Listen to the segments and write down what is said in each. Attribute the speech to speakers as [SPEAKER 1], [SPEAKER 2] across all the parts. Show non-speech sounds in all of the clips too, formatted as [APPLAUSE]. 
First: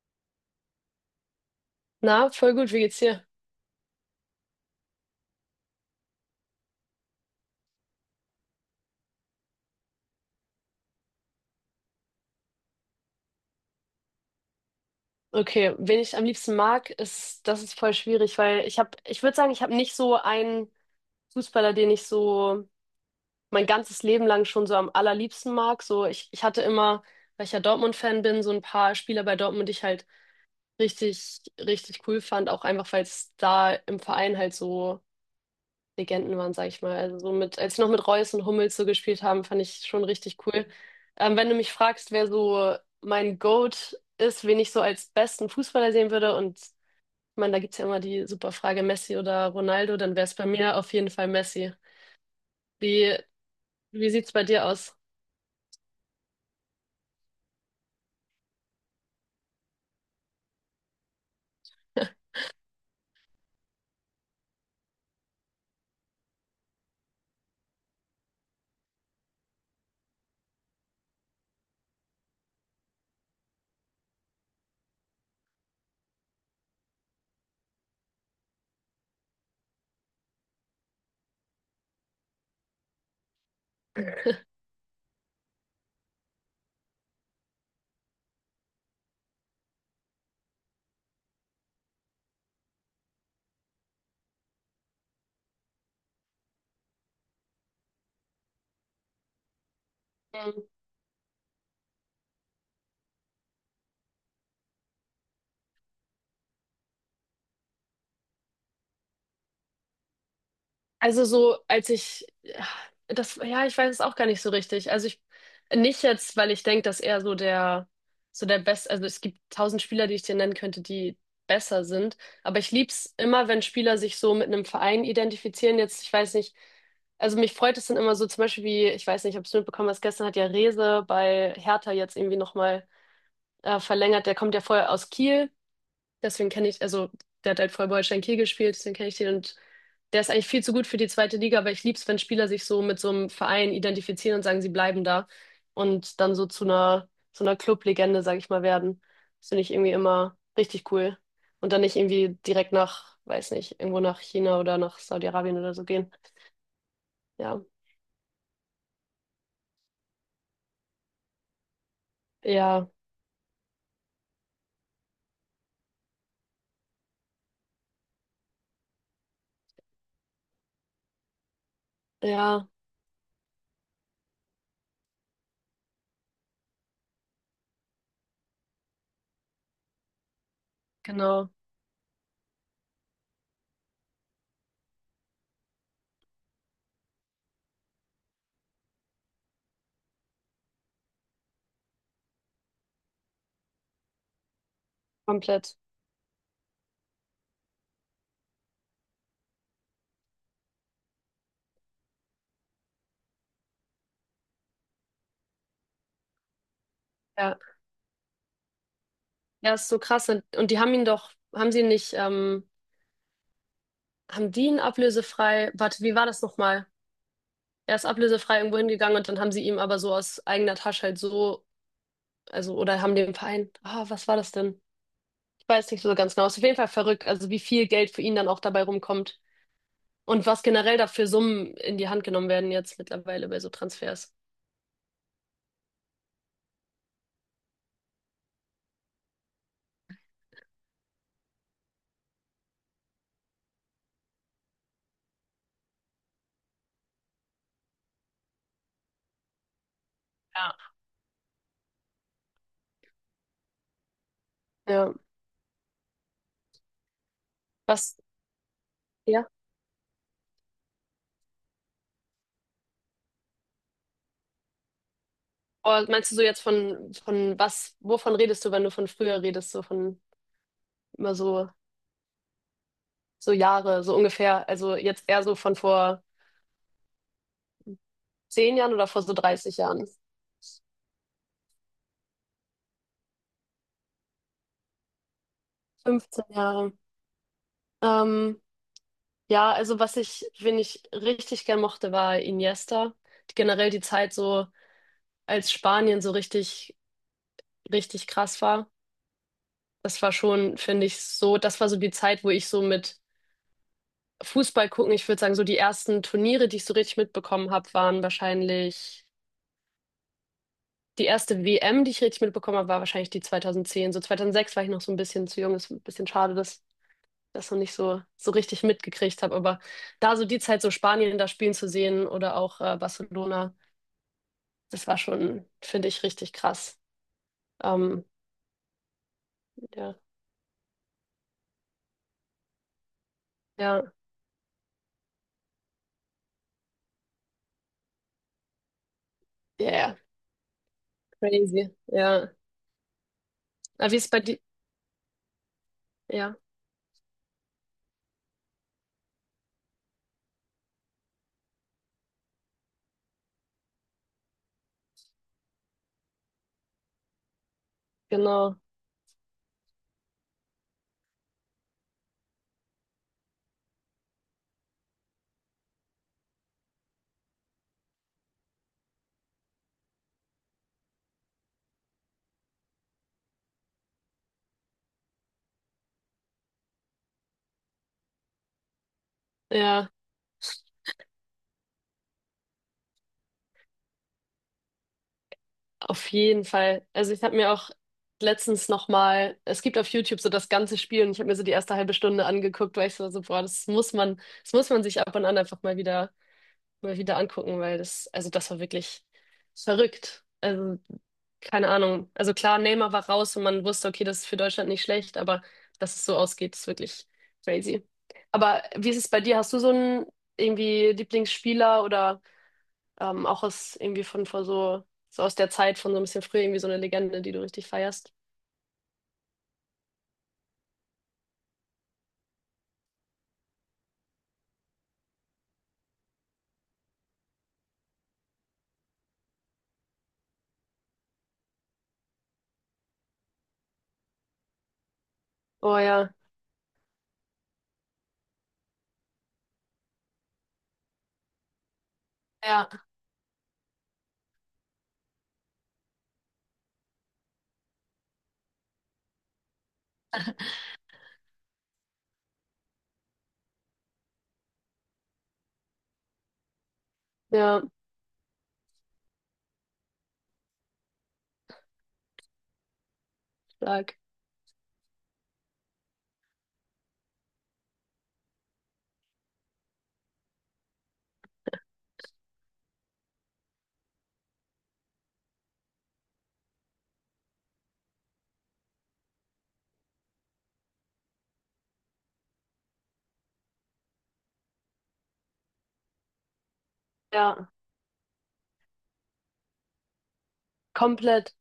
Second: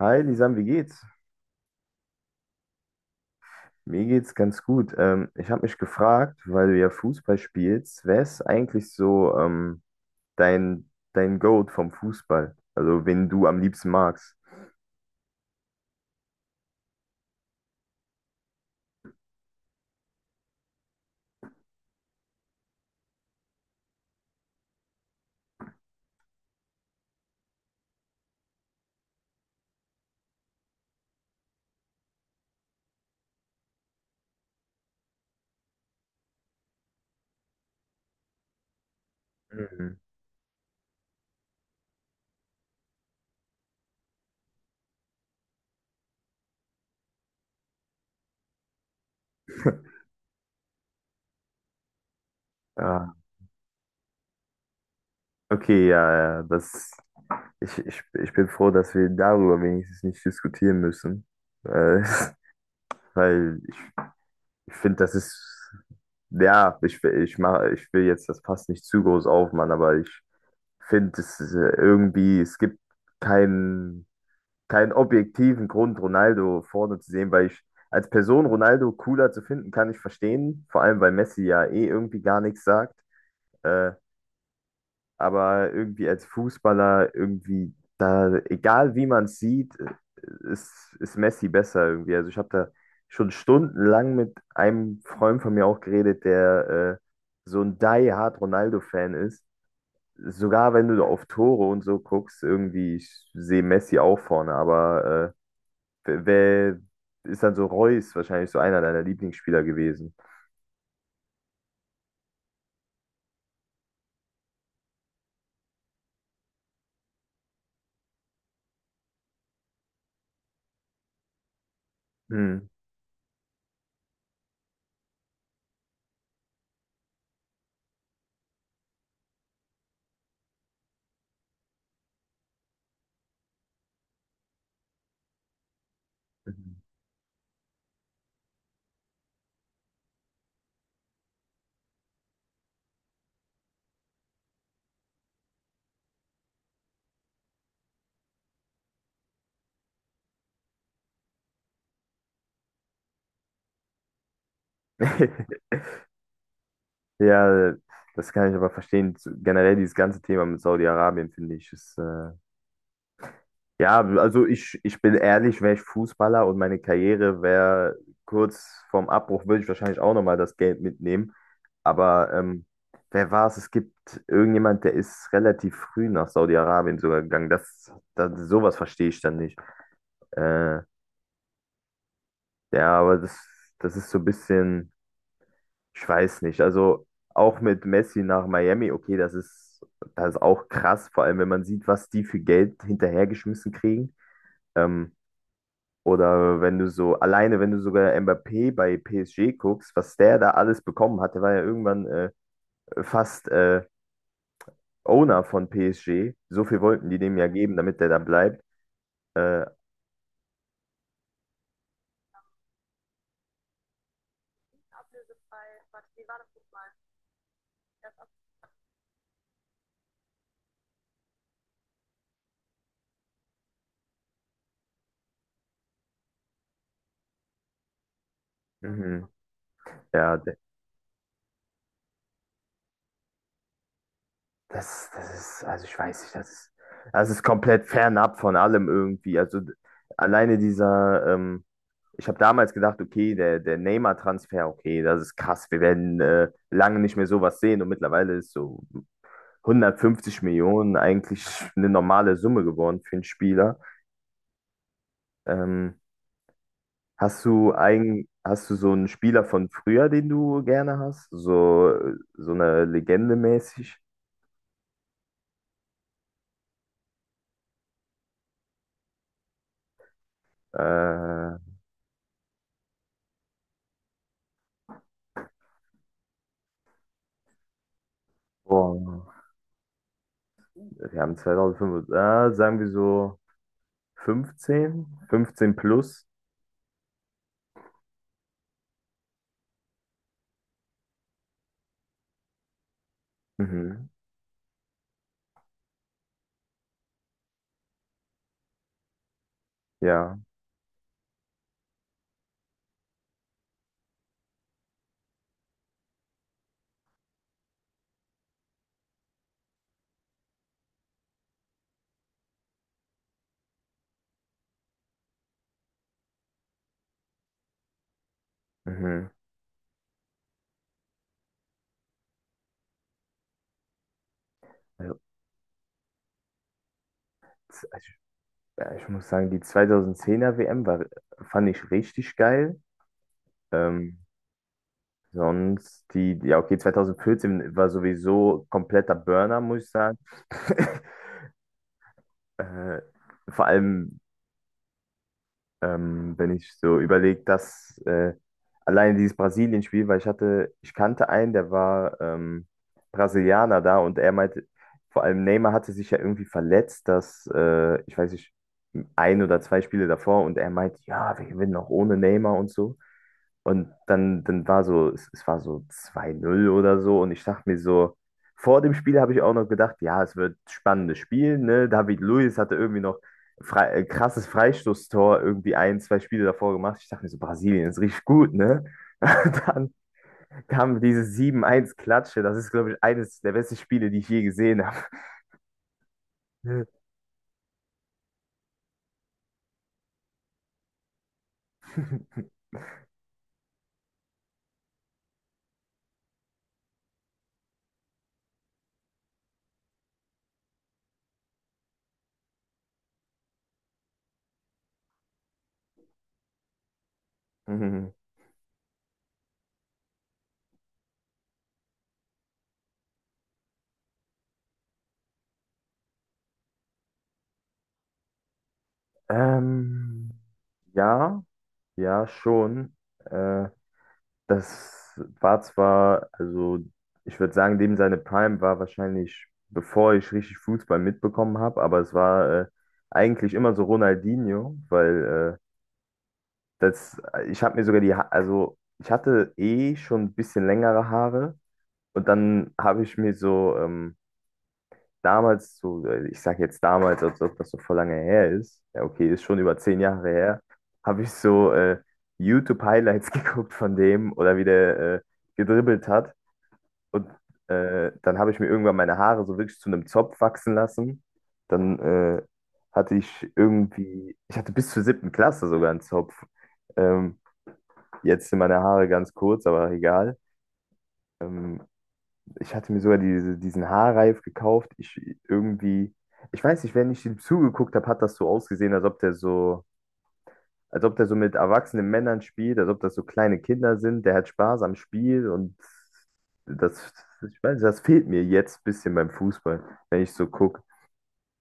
[SPEAKER 1] Hi, Lisan, wie geht's?
[SPEAKER 2] Na, voll gut, wie geht's dir?
[SPEAKER 1] Mir geht's ganz gut. Ich habe mich gefragt, weil du ja Fußball spielst, wer ist eigentlich so dein, dein Goat vom Fußball? Also, wen du am liebsten magst?
[SPEAKER 2] Okay, wen ich am liebsten mag, ist, das ist voll schwierig, weil ich würde sagen, ich habe nicht so einen Fußballer, den ich so mein ganzes Leben lang schon so am allerliebsten mag. So, ich hatte immer, weil ich ja Dortmund-Fan bin, so ein paar Spieler bei Dortmund, die ich halt richtig, richtig cool fand, auch einfach, weil es da im Verein halt so Legenden waren, sag ich mal. Also so mit, als sie noch mit Reus und Hummels so gespielt haben, fand ich
[SPEAKER 1] Mhm.
[SPEAKER 2] schon richtig cool. Wenn du mich fragst, wer so mein GOAT ist, wen ich so als besten Fußballer sehen würde, und ich meine, da gibt's ja immer die super Frage, Messi oder Ronaldo, dann wäre es bei mir auf jeden Fall Messi.
[SPEAKER 1] Ah,
[SPEAKER 2] Wie, wie sieht's bei dir aus?
[SPEAKER 1] okay, ja, ja, das, ich bin froh, dass wir darüber wenigstens nicht diskutieren müssen. Äh, [LAUGHS] weil ich finde, das ist, ja, ich will jetzt, das passt nicht zu groß auf, Mann, aber ich finde es ist, irgendwie, es gibt keinen, keinen objektiven Grund, Ronaldo vorne zu sehen, weil ich als Person Ronaldo cooler zu finden, kann ich verstehen. Vor allem, weil Messi ja eh irgendwie gar nichts sagt. Äh, aber irgendwie als Fußballer, irgendwie da, egal wie man es sieht, ist Messi besser irgendwie. Also ich habe da schon stundenlang mit einem Freund von mir auch geredet, der so ein die-hard Ronaldo-Fan ist.
[SPEAKER 2] [LAUGHS] Mhm.
[SPEAKER 1] Sogar wenn du auf Tore und so guckst, irgendwie, ich sehe Messi auch vorne, aber wer ist dann so Reus wahrscheinlich so einer deiner Lieblingsspieler gewesen?
[SPEAKER 2] Also so, als ich, ja, das, ja, ich weiß es auch gar nicht so richtig. Also ich, nicht jetzt, weil ich denke, dass er so der Beste, also es gibt tausend Spieler, die ich dir nennen könnte, die besser sind. Aber
[SPEAKER 1] Hm.
[SPEAKER 2] ich lieb's immer, wenn Spieler sich so mit einem Verein identifizieren. Jetzt, ich weiß nicht, also mich freut es dann immer so, zum Beispiel wie, ich weiß nicht, ob du es mitbekommen hast, gestern hat ja Reze bei Hertha jetzt irgendwie nochmal verlängert. Der kommt ja vorher aus Kiel. Deswegen kenne ich, also der hat halt vor Holstein Kiel gespielt, deswegen kenne ich den und der ist eigentlich viel zu gut für die zweite Liga, aber ich lieb's, wenn Spieler sich so mit so einem Verein identifizieren und sagen, sie bleiben da und dann so zu einer Clublegende legende sag ich mal, werden. Das finde ich irgendwie immer richtig cool. Und dann nicht irgendwie direkt nach, weiß nicht, irgendwo nach China oder nach Saudi-Arabien
[SPEAKER 1] [LAUGHS]
[SPEAKER 2] oder so gehen. Ja,
[SPEAKER 1] Ja, das kann ich aber verstehen. Generell dieses ganze Thema mit Saudi-Arabien, finde ich, ist.
[SPEAKER 2] ja,
[SPEAKER 1] Ja, also ich bin ehrlich, wäre ich Fußballer und meine Karriere wäre kurz vorm Abbruch, würde ich wahrscheinlich auch nochmal das Geld mitnehmen. Aber
[SPEAKER 2] ja,
[SPEAKER 1] wer war es? Es gibt irgendjemand, der ist relativ früh nach Saudi-Arabien sogar gegangen. Das, das, sowas verstehe ich dann nicht. Äh,
[SPEAKER 2] genau,
[SPEAKER 1] ja, aber das ist so ein bisschen, ich weiß nicht. Also auch mit Messi nach Miami, okay, das ist auch krass, vor allem wenn man sieht, was die für Geld hinterhergeschmissen kriegen. Ähm,
[SPEAKER 2] komplett.
[SPEAKER 1] Oder wenn du so, alleine wenn du sogar Mbappé bei PSG guckst, was der da alles bekommen hat, der war ja irgendwann fast Owner von PSG. So viel wollten die dem ja
[SPEAKER 2] Ja,
[SPEAKER 1] geben, damit der da bleibt. Äh,
[SPEAKER 2] ja, ist so krass. Und die haben ihn doch, haben sie ihn nicht, haben die ihn ablösefrei? Warte, wie war das nochmal? Er ist ablösefrei irgendwo hingegangen und dann haben sie ihm aber so aus eigener Tasche halt so, also, oder haben dem Verein, ah, was war das denn? Ich weiß nicht so ganz genau. Ist auf jeden Fall verrückt, also wie viel Geld für ihn dann auch dabei
[SPEAKER 1] mhm.
[SPEAKER 2] rumkommt
[SPEAKER 1] Ja,
[SPEAKER 2] und
[SPEAKER 1] d-
[SPEAKER 2] was generell da für Summen in die Hand genommen werden jetzt mittlerweile bei so Transfers.
[SPEAKER 1] das, das ist, also ich weiß nicht, das ist komplett fernab von allem irgendwie. Also alleine ich habe damals gedacht, okay, der Neymar-Transfer, okay, das ist krass, wir werden lange nicht mehr sowas sehen und mittlerweile ist so, 150
[SPEAKER 2] Ja.
[SPEAKER 1] Millionen eigentlich eine normale Summe geworden für einen Spieler.
[SPEAKER 2] Ja,
[SPEAKER 1] Ähm, hast du
[SPEAKER 2] was,
[SPEAKER 1] ein, hast du so einen Spieler
[SPEAKER 2] ja?
[SPEAKER 1] von früher, den du gerne hast? So eine Legende mäßig?
[SPEAKER 2] Oder meinst du so jetzt von was, wovon redest du, wenn du von früher redest, so von immer
[SPEAKER 1] Äh,
[SPEAKER 2] so, so Jahre, so ungefähr, also jetzt eher so von vor 10 Jahren oder vor so
[SPEAKER 1] Boah,
[SPEAKER 2] 30 Jahren?
[SPEAKER 1] wir haben 2005, ah, sagen wir so 15, 15 plus.
[SPEAKER 2] 15 Jahre. Ähm, Ja, also was ich, wen ich richtig gern mochte, war Iniesta. Generell die
[SPEAKER 1] Mhm,
[SPEAKER 2] Zeit so, als Spanien so richtig, richtig krass war. Das war
[SPEAKER 1] ja,
[SPEAKER 2] schon, finde ich, so, das war so die Zeit, wo ich so mit Fußball gucken, ich würde sagen, so die ersten Turniere, die ich so richtig mitbekommen habe, waren wahrscheinlich, die erste WM, die ich richtig mitbekommen habe, war wahrscheinlich die 2010. So 2006 war ich noch so ein bisschen zu jung, ist ein bisschen schade, dass ich das noch nicht so, so richtig
[SPEAKER 1] mhm.
[SPEAKER 2] mitgekriegt habe. Aber da so die Zeit, so Spanien da spielen zu sehen oder auch Barcelona. Das
[SPEAKER 1] Also,
[SPEAKER 2] war schon, finde ich, richtig krass.
[SPEAKER 1] z- ich,
[SPEAKER 2] Ähm,
[SPEAKER 1] ja, ich muss sagen, die
[SPEAKER 2] ja,
[SPEAKER 1] 2010er WM fand ich richtig geil.
[SPEAKER 2] ja,
[SPEAKER 1] Ähm, Sonst die, ja, okay, 2014 war sowieso kompletter Burner, muss ich
[SPEAKER 2] ja,
[SPEAKER 1] sagen.
[SPEAKER 2] ja,
[SPEAKER 1] [LAUGHS]
[SPEAKER 2] crazy. Ja.
[SPEAKER 1] Äh, Vor
[SPEAKER 2] Aber wie
[SPEAKER 1] allem,
[SPEAKER 2] ist bei dir?
[SPEAKER 1] wenn
[SPEAKER 2] Ja,
[SPEAKER 1] ich so überlege, dass alleine dieses Brasilien-Spiel, weil ich kannte einen, der war Brasilianer da und er meinte, vor allem Neymar hatte sich ja irgendwie verletzt, dass, ich weiß nicht,
[SPEAKER 2] genau.
[SPEAKER 1] ein oder zwei Spiele davor und er meinte, ja, wir gewinnen auch ohne Neymar und so. Und dann war so, es war so 2:0 oder so. Und ich dachte mir so, vor dem Spiel habe ich auch noch gedacht, ja, es wird ein spannendes Spiel, ne? David Luiz hatte irgendwie noch frei, krasses Freistoßtor irgendwie ein, zwei Spiele davor gemacht. Ich dachte mir so, Brasilien ist richtig gut, ne? [LAUGHS] Dann
[SPEAKER 2] Ja,
[SPEAKER 1] kam diese 7:1 Klatsche. Das ist, glaube ich, eines der besten Spiele, die ich je gesehen
[SPEAKER 2] auf jeden
[SPEAKER 1] habe.
[SPEAKER 2] Fall. Also ich habe mir auch letztens nochmal, es gibt auf YouTube so das ganze Spiel und ich habe mir so die erste halbe Stunde
[SPEAKER 1] [LAUGHS]
[SPEAKER 2] angeguckt, weil ich so, so, boah, das muss man sich ab und an einfach mal wieder angucken, weil das, also das war wirklich verrückt. Also, keine Ahnung. Also klar, Neymar war raus und man wusste, okay, das ist für Deutschland nicht schlecht, aber dass es so ausgeht, ist wirklich crazy.
[SPEAKER 1] Mhm.
[SPEAKER 2] Aber wie ist es bei dir? Hast du so einen irgendwie Lieblingsspieler oder auch aus irgendwie von vor so, so aus der Zeit von so ein bisschen früher irgendwie so eine Legende, die du richtig feierst?
[SPEAKER 1] Ähm, ja, ja, schon. Äh, Das war zwar, also ich würde sagen, dem seine Prime war wahrscheinlich, bevor ich richtig Fußball mitbekommen habe, aber es war eigentlich immer so Ronaldinho, weil
[SPEAKER 2] Oh ja,
[SPEAKER 1] Ich habe mir sogar die, also ich hatte eh schon ein bisschen längere Haare und dann
[SPEAKER 2] ja,
[SPEAKER 1] habe ich mir so damals, so, ich sage jetzt damals, als ob das so voll lange her ist, ja okay, ist schon über 10 Jahre her, habe ich so YouTube-Highlights [LAUGHS] geguckt von dem oder wie der gedribbelt hat und
[SPEAKER 2] ja,
[SPEAKER 1] dann habe ich mir irgendwann meine Haare so wirklich zu einem Zopf wachsen lassen. Dann hatte ich
[SPEAKER 2] stark.
[SPEAKER 1] irgendwie, ich hatte bis zur 7. Klasse sogar einen Zopf. Ähm, Jetzt sind meine Haare ganz kurz, aber egal. Ähm, Ich hatte mir sogar diese, diesen Haarreif gekauft. Ich irgendwie, ich weiß nicht, wenn ich ihm zugeguckt habe, hat das so ausgesehen, als ob der so, als ob der so mit erwachsenen Männern spielt, als ob das so kleine Kinder sind. Der hat Spaß am Spiel und das, ich
[SPEAKER 2] Ja,
[SPEAKER 1] weiß nicht, das fehlt mir jetzt ein bisschen beim Fußball, wenn ich so gucke.
[SPEAKER 2] komplett.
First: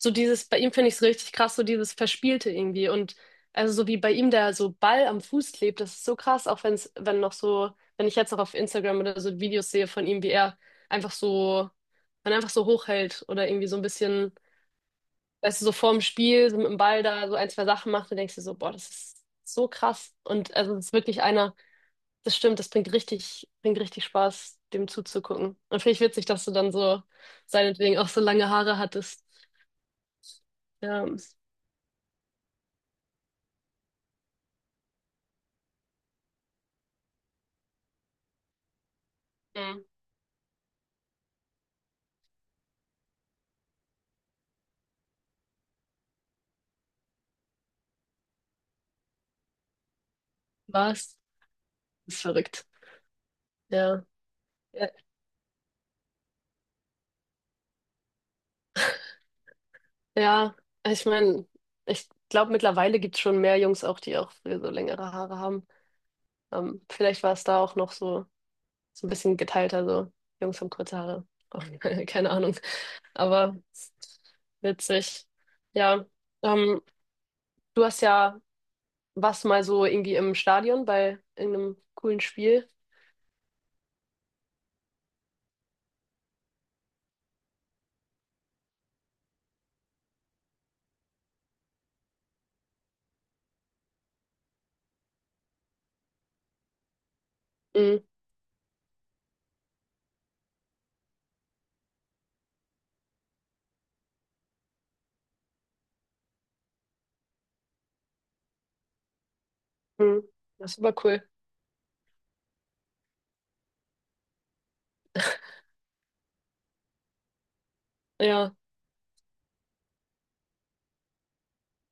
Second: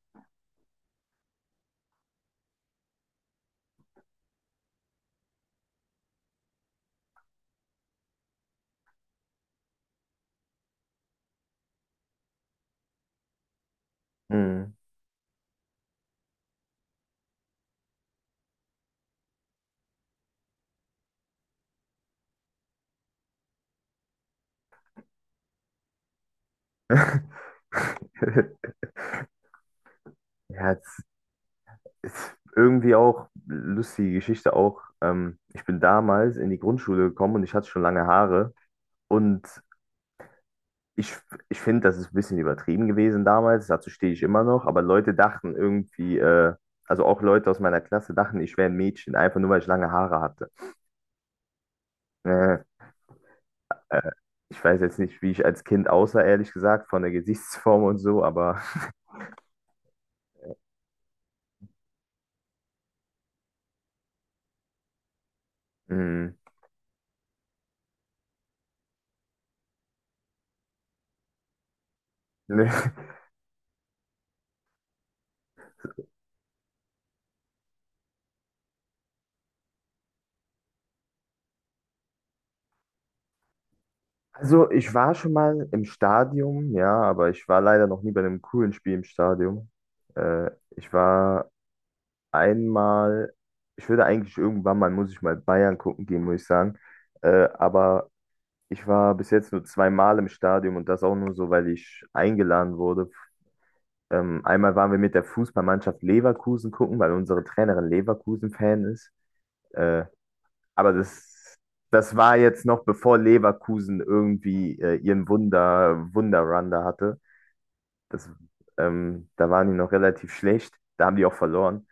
[SPEAKER 2] So dieses, bei ihm finde ich es richtig krass, so dieses Verspielte irgendwie. Und also so wie bei ihm der so Ball am Fuß klebt, das ist so krass, auch wenn es, wenn noch so, wenn ich jetzt noch auf Instagram oder so Videos sehe von ihm, wie er einfach so, man einfach so hochhält oder irgendwie so ein bisschen,
[SPEAKER 1] Mhm.
[SPEAKER 2] weißt du, so vorm Spiel, so mit dem Ball da so ein, zwei Sachen macht, dann denkst du so, boah, das ist so krass. Und also es ist wirklich einer, das stimmt, das bringt richtig Spaß, dem zuzugucken. Und finde ich witzig, dass du dann so
[SPEAKER 1] [LAUGHS]
[SPEAKER 2] seinetwegen auch so lange Haare hattest.
[SPEAKER 1] Ja, ist irgendwie auch lustige Geschichte auch. Ich bin damals in die Grundschule gekommen und ich hatte schon lange Haare. Und
[SPEAKER 2] Ja.
[SPEAKER 1] ich, ich finde, das ist ein bisschen übertrieben gewesen damals. Dazu stehe ich immer noch. Aber Leute dachten irgendwie, also auch Leute aus meiner Klasse dachten, ich wäre ein Mädchen, einfach nur weil ich lange Haare hatte.
[SPEAKER 2] Was? Das ist
[SPEAKER 1] Äh,
[SPEAKER 2] verrückt. Ja.
[SPEAKER 1] äh, Ich weiß
[SPEAKER 2] Ja,
[SPEAKER 1] jetzt nicht, wie ich als Kind aussah, ehrlich gesagt, von der Gesichtsform und so, aber
[SPEAKER 2] ja. Ich meine, ich glaube, mittlerweile gibt es schon mehr Jungs auch, die auch früher so längere Haare haben.
[SPEAKER 1] mh,
[SPEAKER 2] Vielleicht war es da auch noch so, so ein bisschen geteilter, so Jungs haben kurze Haare. Auch, [LAUGHS] keine Ahnung.
[SPEAKER 1] [LAUGHS] ne.
[SPEAKER 2] Aber witzig. Ja. Ähm, du hast ja was mal so irgendwie im Stadion bei irgendeinem coolen Spiel.
[SPEAKER 1] Also ich war schon mal im Stadion, ja, aber ich war leider noch nie bei einem coolen Spiel im Stadion. Äh, Ich war einmal, ich würde eigentlich irgendwann mal, muss ich mal Bayern gucken gehen, muss ich sagen.
[SPEAKER 2] Mhm.
[SPEAKER 1] Aber ich war bis jetzt nur zweimal im Stadion und das auch nur so, weil ich eingeladen wurde. Einmal waren wir mit der Fußballmannschaft Leverkusen gucken, weil unsere Trainerin Leverkusen-Fan ist. Äh,
[SPEAKER 2] Mhm. Das ist
[SPEAKER 1] aber
[SPEAKER 2] super cool.
[SPEAKER 1] das war jetzt noch bevor Leverkusen irgendwie ihren Wunderrun da hatte. Das,
[SPEAKER 2] Ja.
[SPEAKER 1] Da waren die noch relativ schlecht. Da haben die auch verloren.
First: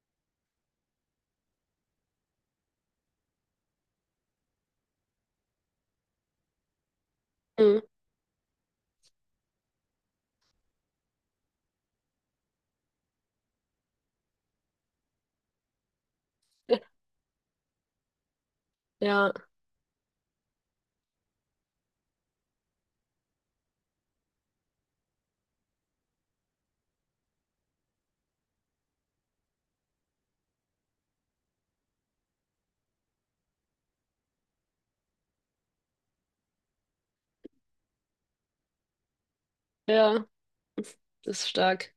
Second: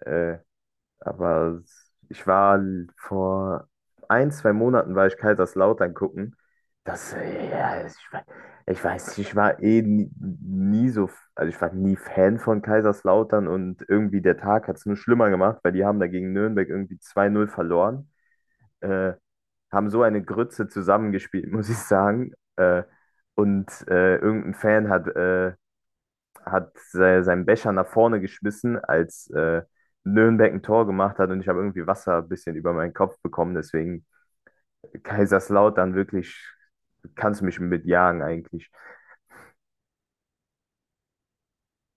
[SPEAKER 1] Äh, aber ich war vor ein, zwei Monaten war ich Kaiserslautern gucken. Das,
[SPEAKER 2] Mhm.
[SPEAKER 1] ja, ich weiß nicht, ich war eh nie so, also ich war nie Fan von Kaiserslautern und irgendwie der Tag hat es nur schlimmer gemacht, weil die haben da gegen Nürnberg irgendwie 2:0 verloren. Äh,
[SPEAKER 2] Ja,
[SPEAKER 1] Haben so eine Grütze zusammengespielt, [LAUGHS] muss ich sagen. Und irgendein Fan hat se seinen Becher nach vorne geschmissen, als Nürnberg ein Tor gemacht hat und ich habe irgendwie Wasser ein bisschen über meinen Kopf bekommen. Deswegen Kaiserslautern wirklich, kannst du mich mitjagen eigentlich.
[SPEAKER 2] ja. Das ist stark.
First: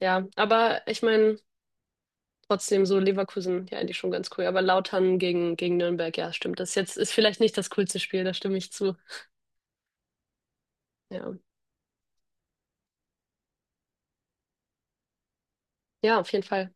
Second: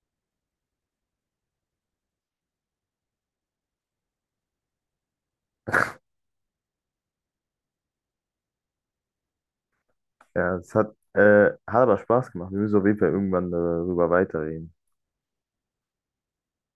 [SPEAKER 2] Ja, aber ich meine, trotzdem so Leverkusen, ja, eigentlich schon ganz cool. Aber Lautern gegen, gegen Nürnberg, ja, stimmt. Das jetzt ist vielleicht nicht das coolste Spiel, da stimme ich zu.
[SPEAKER 1] Ja, es
[SPEAKER 2] Ja,
[SPEAKER 1] hat aber Spaß gemacht. Wir müssen auf jeden Fall irgendwann darüber weiterreden.
[SPEAKER 2] ja, auf jeden Fall.